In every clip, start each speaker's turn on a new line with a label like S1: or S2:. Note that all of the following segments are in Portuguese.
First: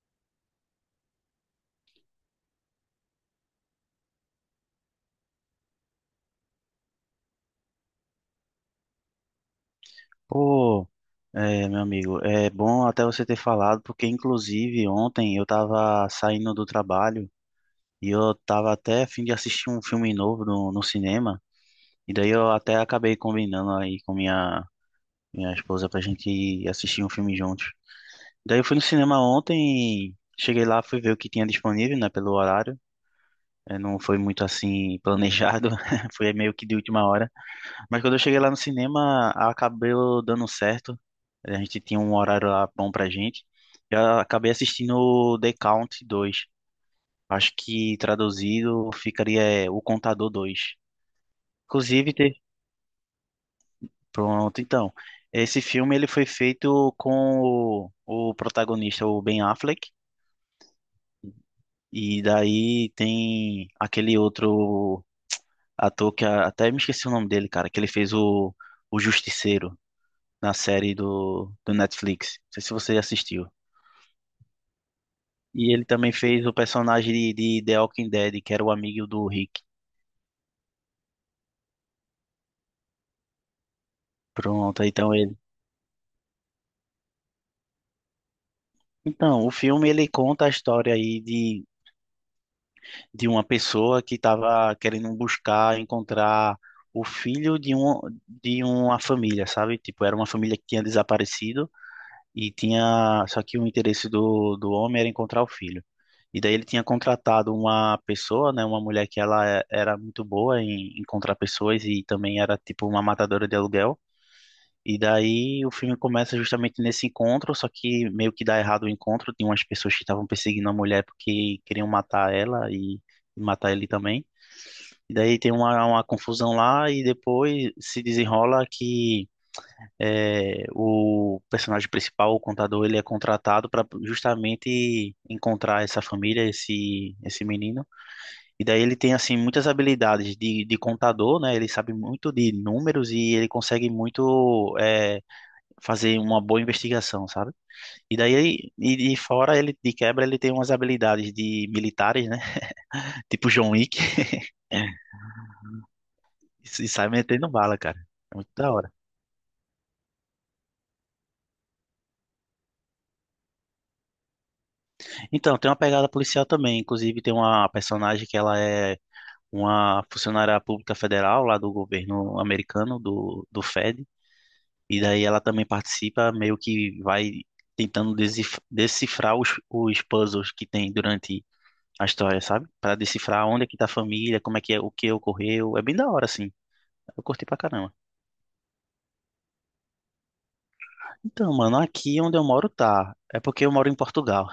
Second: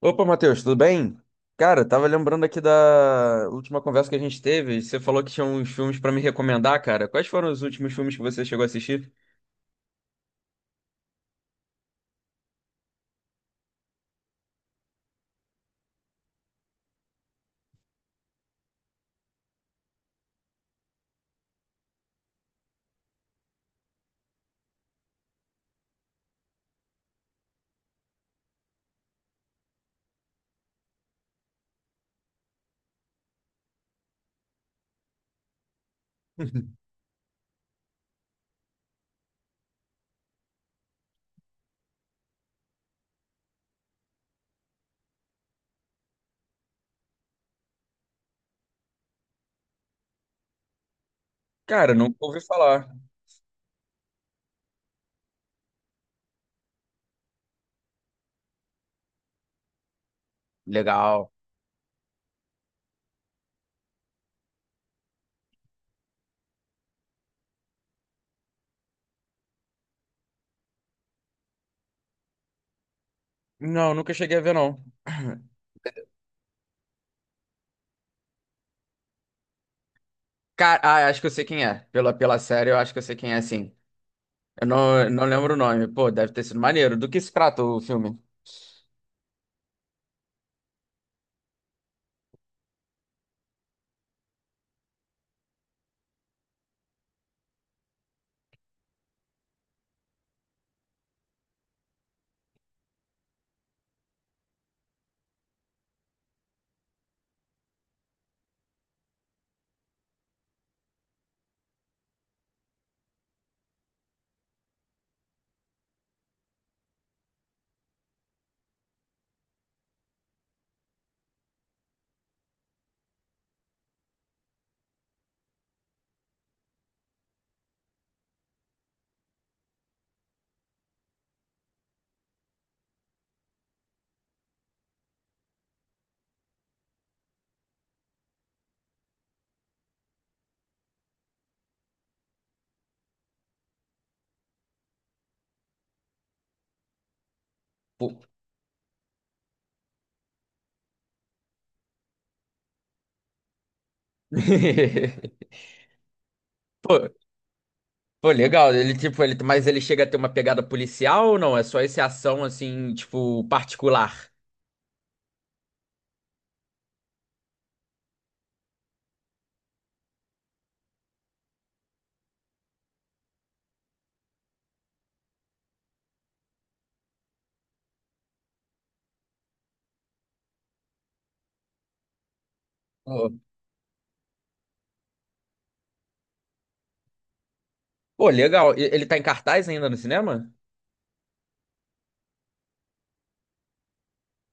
S1: Opa, Matheus, tudo bem? Cara, tava lembrando aqui da última conversa que a gente teve Você falou que tinha uns filmes pra me recomendar, cara. Quais foram os últimos filmes que você chegou a assistir?
S2: Pô, é, meu amigo, é bom até você ter falado, porque inclusive ontem eu tava saindo do trabalho e eu tava até a fim de assistir um filme novo no cinema, e daí eu até acabei combinando aí com minha esposa pra gente ir assistir um filme juntos. Daí eu fui no cinema ontem, cheguei lá, fui ver o que tinha disponível, né, pelo horário. É, não foi muito assim planejado, foi meio que de última hora. Mas quando eu cheguei lá no cinema, acabou dando certo. A gente tinha um horário lá bom pra gente. Eu acabei assistindo o The Count 2. Acho que traduzido ficaria O Contador Dois.
S1: Cara,
S2: Inclusive,
S1: nunca ouvi
S2: te...
S1: falar.
S2: pronto, então. Esse filme ele foi feito com o protagonista, o Ben Affleck.
S1: Legal.
S2: E daí tem aquele outro ator que até me esqueci o nome dele, cara, que ele fez o Justiceiro na série do Netflix. Não sei se você assistiu.
S1: Não, nunca cheguei a ver, não.
S2: E ele também fez o personagem de The Walking Dead, que era o amigo do Rick.
S1: Cara, acho que eu sei quem é. Pela série, eu acho que eu sei quem é, sim. Eu
S2: Pronto,
S1: não, eu
S2: então
S1: não
S2: ele.
S1: lembro o nome. Pô, deve ter sido maneiro. Do que se trata o filme?
S2: Então, o filme ele conta a história aí de uma pessoa que estava querendo buscar, encontrar o filho de, um, de uma família, sabe? Tipo, era uma família que tinha desaparecido. E tinha, só que o interesse do homem era encontrar o filho. E daí ele tinha contratado uma pessoa, né, uma mulher que era muito boa em encontrar pessoas e também era tipo uma matadora de aluguel. E daí o filme começa justamente nesse encontro, só que meio que dá errado o encontro, tem umas pessoas que estavam perseguindo a mulher porque queriam matar ela e matar ele também. E daí tem uma confusão lá e depois se desenrola que é, o personagem principal, o contador, ele é contratado para justamente encontrar essa família, esse menino. E daí ele tem assim muitas habilidades de contador, né? Ele sabe muito de números e ele consegue muito fazer uma boa investigação, sabe?
S1: Pô,
S2: E daí, e de fora ele, de quebra, ele tem umas habilidades de militares, né? Tipo John Wick, e
S1: pô,
S2: sai metendo bala, cara.
S1: pô,
S2: É muito da
S1: legal.
S2: hora.
S1: Ele, tipo, ele, mas ele chega a ter uma pegada policial ou não? É só esse ação, assim, tipo, particular?
S2: Então, tem uma pegada policial também. Inclusive, tem uma personagem que ela é uma funcionária pública federal lá do governo americano, do Fed, e daí ela também participa, meio que vai tentando decifrar os puzzles que tem durante a história, sabe? Para
S1: Ó.
S2: decifrar onde é que tá a família, como é que é, o que ocorreu. É bem da hora, assim. Eu curti pra caramba.
S1: Pô, legal. E- Ele tá em cartaz ainda no cinema?
S2: Então, mano, aqui onde eu moro tá. É porque eu moro em Portugal.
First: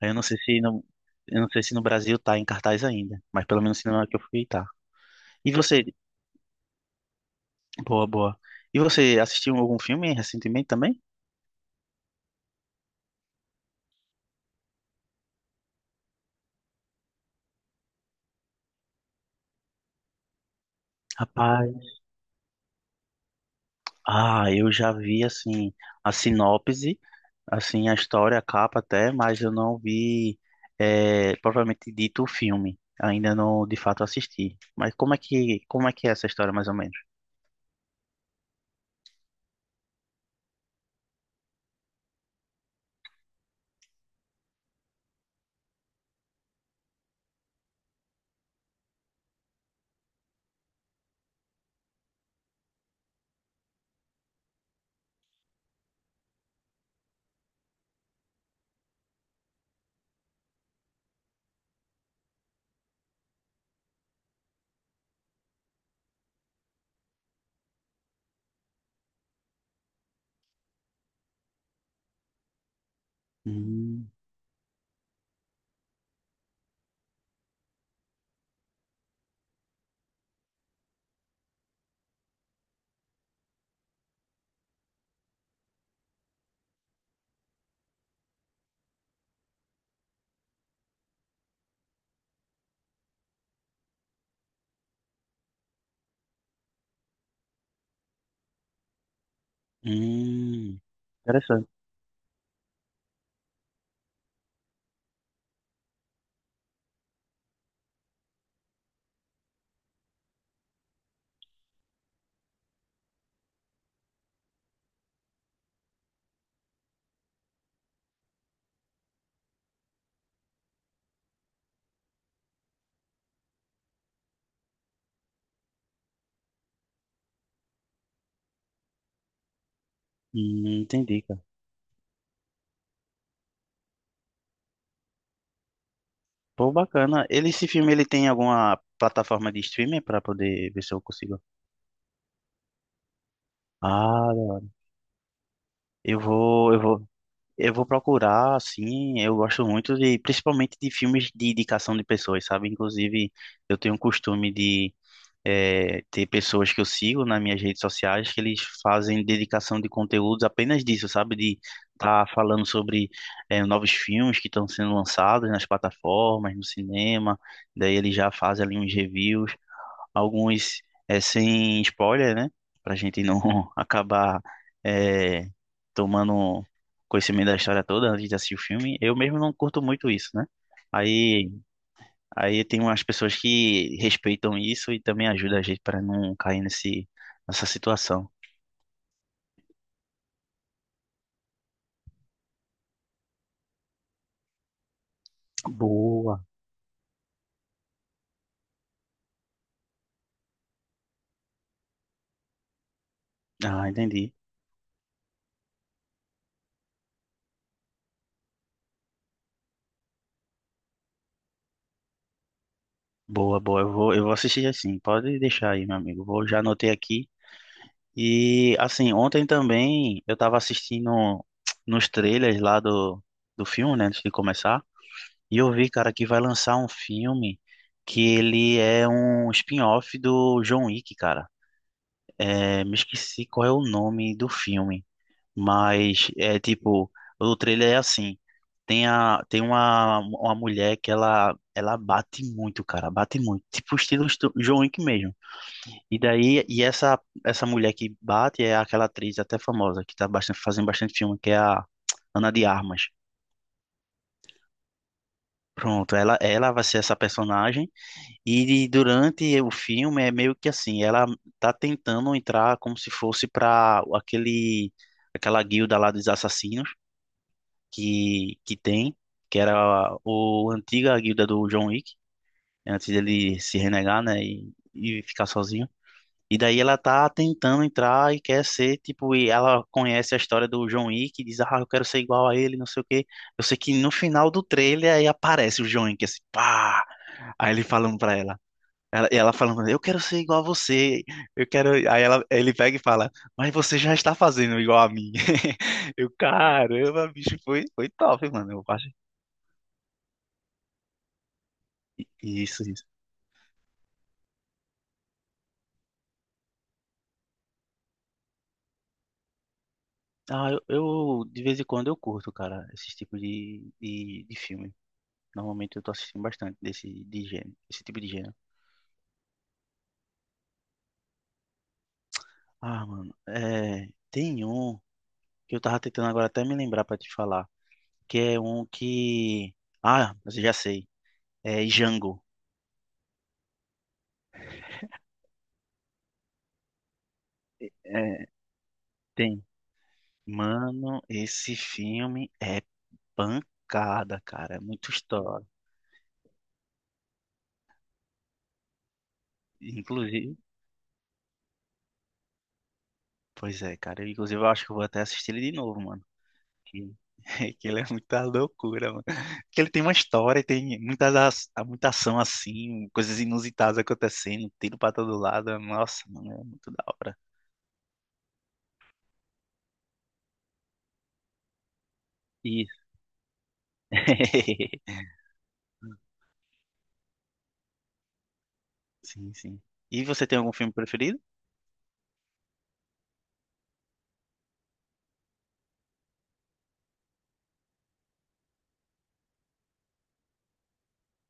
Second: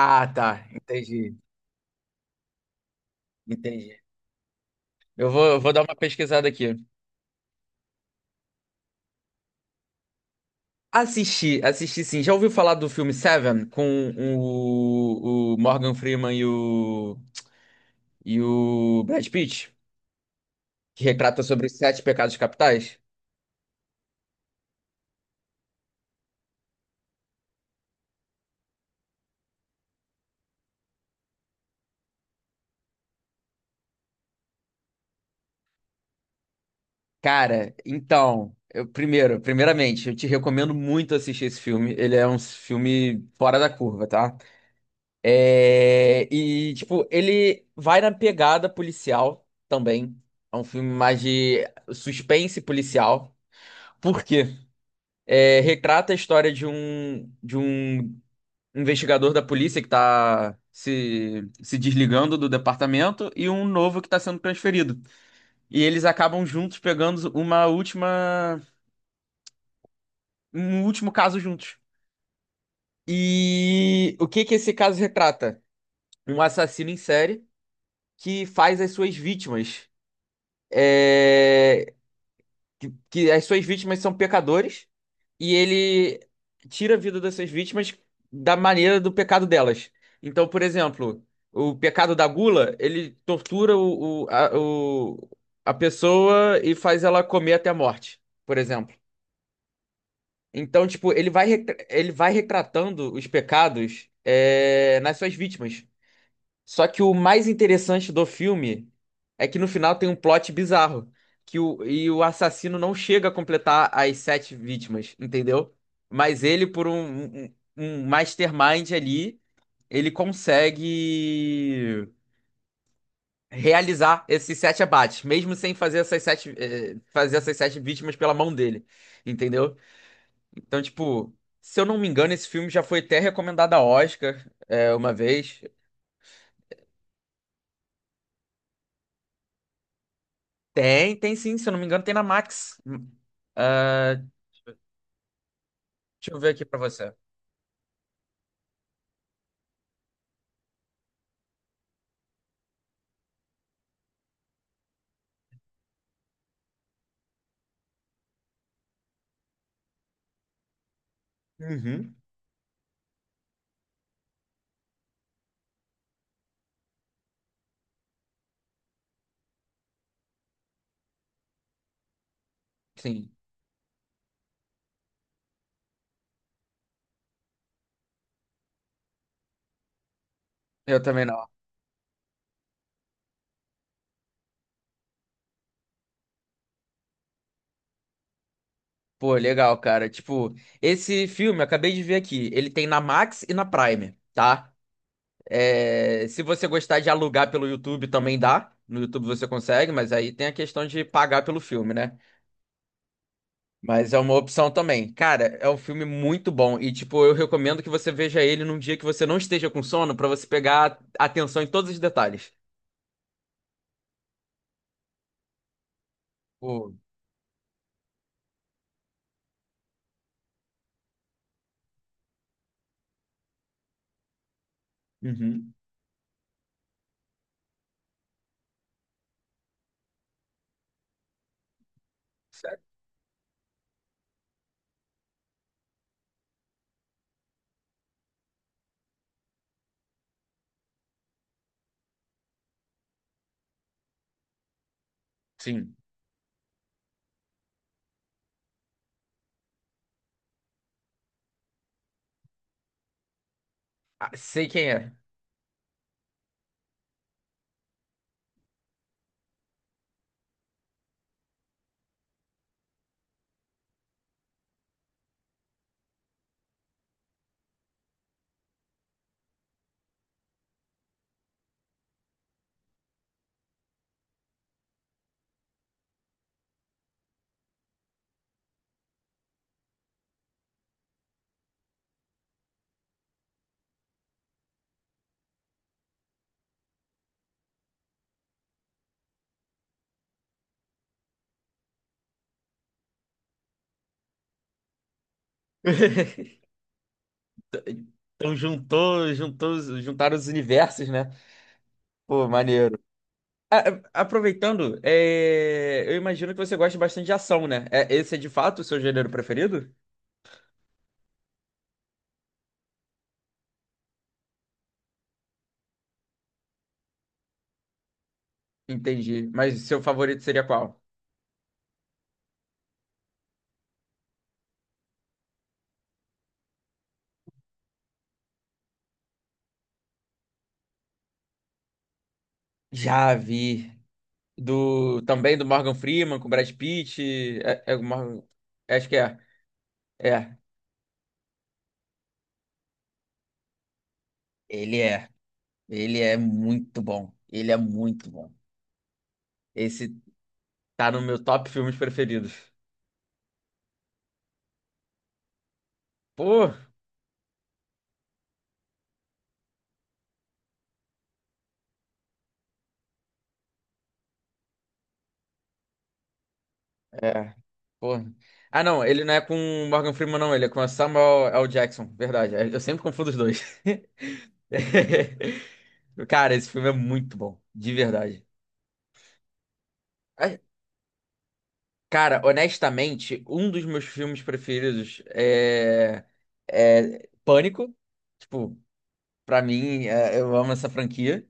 S2: Aí, eu não sei se
S1: tá. Entendi.
S2: eu não sei se no Brasil tá em cartaz ainda, mas pelo menos no
S1: Entendi.
S2: cinema que eu fui tá.
S1: Eu vou,
S2: E
S1: eu vou dar
S2: você,
S1: uma pesquisada aqui.
S2: boa, boa. E você assistiu algum filme recentemente também?
S1: Assisti, assisti sim. Já ouviu falar do filme Seven com o Morgan Freeman e o Brad Pitt? Que retrata sobre os
S2: Rapaz,
S1: sete pecados capitais?
S2: ah, eu já vi assim a sinopse, assim a história, a capa até, mas eu não vi propriamente dito o filme. Ainda não de fato assisti. Mas como é que é essa história mais ou menos?
S1: Cara, então, eu, primeiro, primeiramente, eu te recomendo muito assistir esse filme. Ele é um filme fora da curva, tá? É, e, tipo, ele vai na pegada policial também. É um filme mais de suspense policial. Por quê? É, retrata a história de um investigador da polícia que tá se desligando do departamento e um novo que tá sendo transferido. E eles acabam juntos pegando um último caso juntos.
S2: Hum,
S1: E o que que esse caso retrata? Um assassino em série que faz as suas vítimas. é, que as suas vítimas são pecadores e ele tira a vida dessas vítimas da maneira do pecado delas. Então, por exemplo, o pecado da gula, ele tortura a pessoa e faz ela comer até a morte, por exemplo.
S2: hum,
S1: Então, tipo, ele vai,
S2: interessante.
S1: ele vai retratando os pecados, nas suas vítimas. Só que o mais interessante do filme é que no final tem um plot bizarro, e o assassino não chega a completar as sete vítimas, entendeu? Mas ele, por um mastermind ali, ele consegue realizar esses sete abates, mesmo sem fazer fazer essas sete vítimas pela mão dele, entendeu? Então,
S2: Entendi,
S1: tipo,
S2: cara.
S1: se eu não me engano, esse filme já foi até recomendado a Oscar, uma vez.
S2: Pô, bacana. Ele, esse filme ele tem alguma plataforma de streaming para poder ver se eu
S1: Tem, tem
S2: consigo.
S1: sim, se eu não me engano, tem na Max. Ah,
S2: Ah, da hora.
S1: deixa
S2: eu
S1: eu ver aqui
S2: vou
S1: pra
S2: eu vou
S1: você.
S2: eu vou procurar, assim. Eu gosto muito de, principalmente de filmes de indicação de pessoas, sabe? Inclusive, eu tenho o costume de ter pessoas que eu sigo nas minhas redes sociais que eles fazem dedicação de conteúdos apenas disso, sabe? De
S1: Uhum.
S2: estar tá falando sobre novos filmes que estão sendo lançados nas plataformas, no cinema. Daí eles já fazem ali uns reviews, alguns sem spoiler, né? Pra gente
S1: Sim,
S2: não acabar é, tomando conhecimento da história toda antes de assistir o filme. Eu mesmo não curto muito isso, né?
S1: eu também não.
S2: Aí, aí tem umas pessoas que respeitam isso e também ajudam a gente para não cair nessa situação.
S1: Pô, legal, cara. Tipo, esse filme, eu acabei de ver aqui, ele tem na Max e na Prime, tá? É, se
S2: Boa.
S1: você gostar de alugar pelo YouTube, também dá. No YouTube você consegue, mas aí tem a questão de pagar pelo filme, né?
S2: Ah,
S1: Mas é uma
S2: entendi.
S1: opção também. Cara, é um filme muito bom e, tipo, eu recomendo que você veja ele num dia que você não esteja com sono pra você pegar atenção em todos os detalhes.
S2: Boa, boa. Eu vou assistir assim. Pode deixar aí, meu amigo. Vou, já anotei
S1: Pô,
S2: aqui. E assim, ontem também eu tava assistindo nos trailers lá do filme, né, antes de começar, e eu
S1: Uhum.
S2: vi, cara, que vai lançar um filme que ele é um spin-off do John Wick, cara. É, me
S1: Certo?
S2: esqueci qual é o nome do filme, mas é tipo, o trailer é assim, tem uma mulher que ela bate muito, cara, bate muito, tipo estilo John Wick mesmo.
S1: Sim.
S2: E daí, essa mulher que bate é aquela atriz até famosa, que tá bastante, fazendo bastante filme, que é a Ana de Armas.
S1: Ah, sei quem é.
S2: Pronto, ela vai ser essa personagem. E durante o filme é meio que assim, ela tá tentando entrar como se fosse pra aquela guilda lá dos assassinos que tem, que era o a antiga guilda do John Wick, antes dele se renegar, né, e ficar sozinho. E daí ela tá tentando entrar e quer ser, tipo, e ela conhece a história do John Wick e diz, ah, eu quero ser igual a ele, não sei o quê. Eu sei que no final do trailer aí aparece o John Wick, assim, pá! Aí ele falando pra ela. E ela falando, eu quero ser igual a você, eu quero. Aí ele pega e fala, mas você já está fazendo igual a mim. Eu, caramba, bicho, foi top,
S1: Então
S2: mano.
S1: juntou, juntou, os- juntaram os universos, né? Pô,
S2: Isso,
S1: maneiro.
S2: isso.
S1: A- Aproveitando, é, eu imagino que você gosta bastante de ação, né? É- Esse é de fato o seu gênero preferido?
S2: Ah, de vez em quando eu curto, cara, esses tipos de filme. Normalmente eu tô assistindo bastante esse tipo de gênero.
S1: Entendi. Mas seu favorito seria qual?
S2: Ah, mano, é, tem um que eu tava tentando agora até me lembrar pra te falar, que é um que... Ah, mas eu já sei. É Django.
S1: Já vi. Do também do Morgan Freeman com Brad Pitt. É o Morgan-
S2: É,
S1: acho que é.
S2: tem.
S1: É.
S2: Mano, esse filme é pancada, cara, é
S1: Ele
S2: muito
S1: é.
S2: história.
S1: Ele é muito bom. Ele é muito bom. Esse
S2: Inclusive,
S1: Tá no meu top filmes preferidos.
S2: pois é, cara, inclusive eu acho que eu vou até assistir ele de novo, mano.
S1: Pô,
S2: Que que ele é muita loucura, mano. Que ele tem uma história, e tem muita ação assim, coisas inusitadas acontecendo, tiro pra todo lado. Nossa, mano, é muito da hora.
S1: É. pô. Ah, não, ele não é com o Morgan Freeman, não. Ele é com a Samuel L. Jackson. Verdade. Eu sempre
S2: Isso.
S1: confundo os dois. Cara, esse filme é muito bom. De verdade.
S2: Sim, sim. E você tem
S1: Ai,
S2: algum filme preferido?
S1: Cara, honestamente, um dos meus filmes preferidos é Pânico. Tipo, pra mim, é- eu amo essa franquia.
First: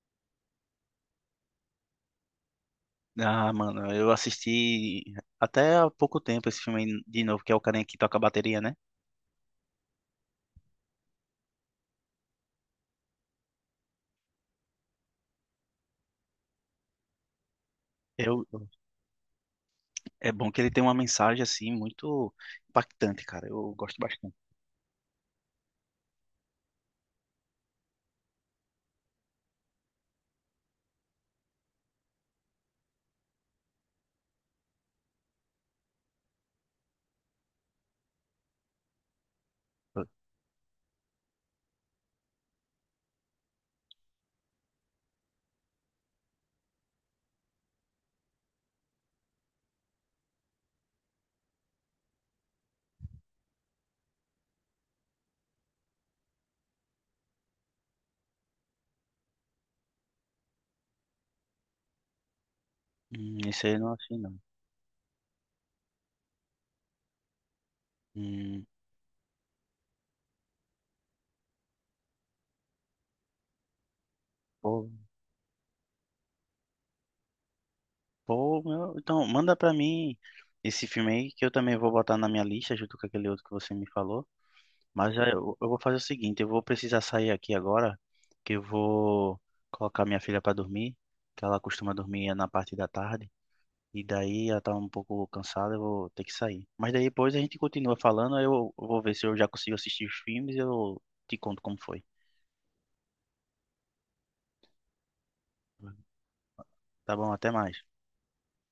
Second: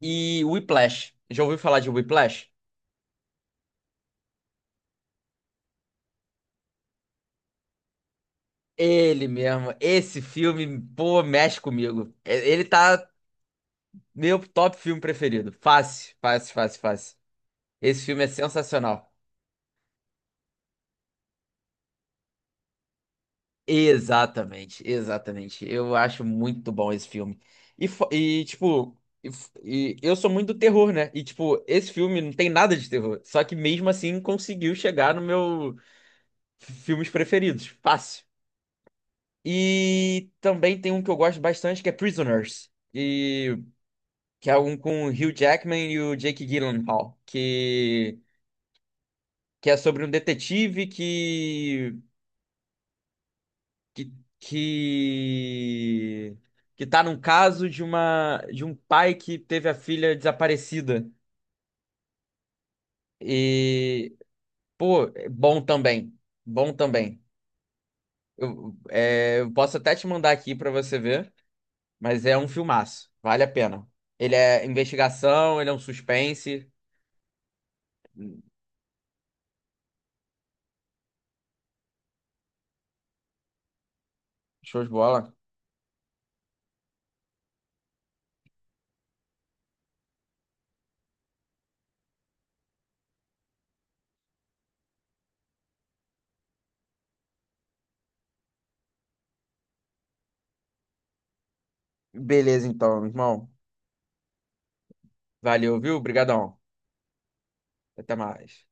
S1: E Whiplash. Já ouviu falar de Whiplash?
S2: Ah, mano, eu assisti até há pouco tempo esse filme aí de novo, que é o carinha que toca a bateria, né?
S1: Ele mesmo, esse filme, pô, mexe comigo. E- Ele tá Meu top filme preferido. Fácil, fácil, fácil, fácil. Esse filme é
S2: Eu,
S1: sensacional.
S2: é bom que ele tem uma mensagem assim muito impactante, cara. Eu gosto bastante.
S1: Exatamente, exatamente. Eu acho muito bom esse filme. E, fo- e, tipo, e eu sou muito do terror, né? E, tipo, esse filme não tem nada de terror. Só que mesmo assim conseguiu chegar no meu f- filmes preferidos. Fácil. E também tem um que eu gosto bastante que é Prisoners. E, que é um com o Hugh Jackman e o Jake Gyllenhaal. Que é sobre um detetive que que que tá num caso de uma de um pai que teve a filha desaparecida.
S2: Esse aí eu não
S1: E
S2: achei, não.
S1: pô, é bom também. Bom também.
S2: Hum,
S1: Eu posso até te mandar aqui pra você ver, mas é um filmaço, vale a pena. Ele é
S2: pô,
S1: investigação, ele é um suspense,
S2: pô, meu, então, manda pra mim esse filme aí que eu também vou botar na minha lista junto com aquele outro que você me falou.
S1: show de
S2: Mas já,
S1: bola.
S2: eu vou fazer o seguinte, eu vou precisar sair aqui agora, que eu vou colocar minha filha pra dormir, que ela costuma dormir na parte da tarde, e daí ela tá um pouco cansada, eu vou ter que sair. Mas daí depois a gente continua falando, aí eu vou ver se eu já consigo assistir os filmes e eu te conto como foi.
S1: Beleza então, irmão. Valeu, viu? Obrigadão.
S2: Tá bom, até mais.
S1: Até mais.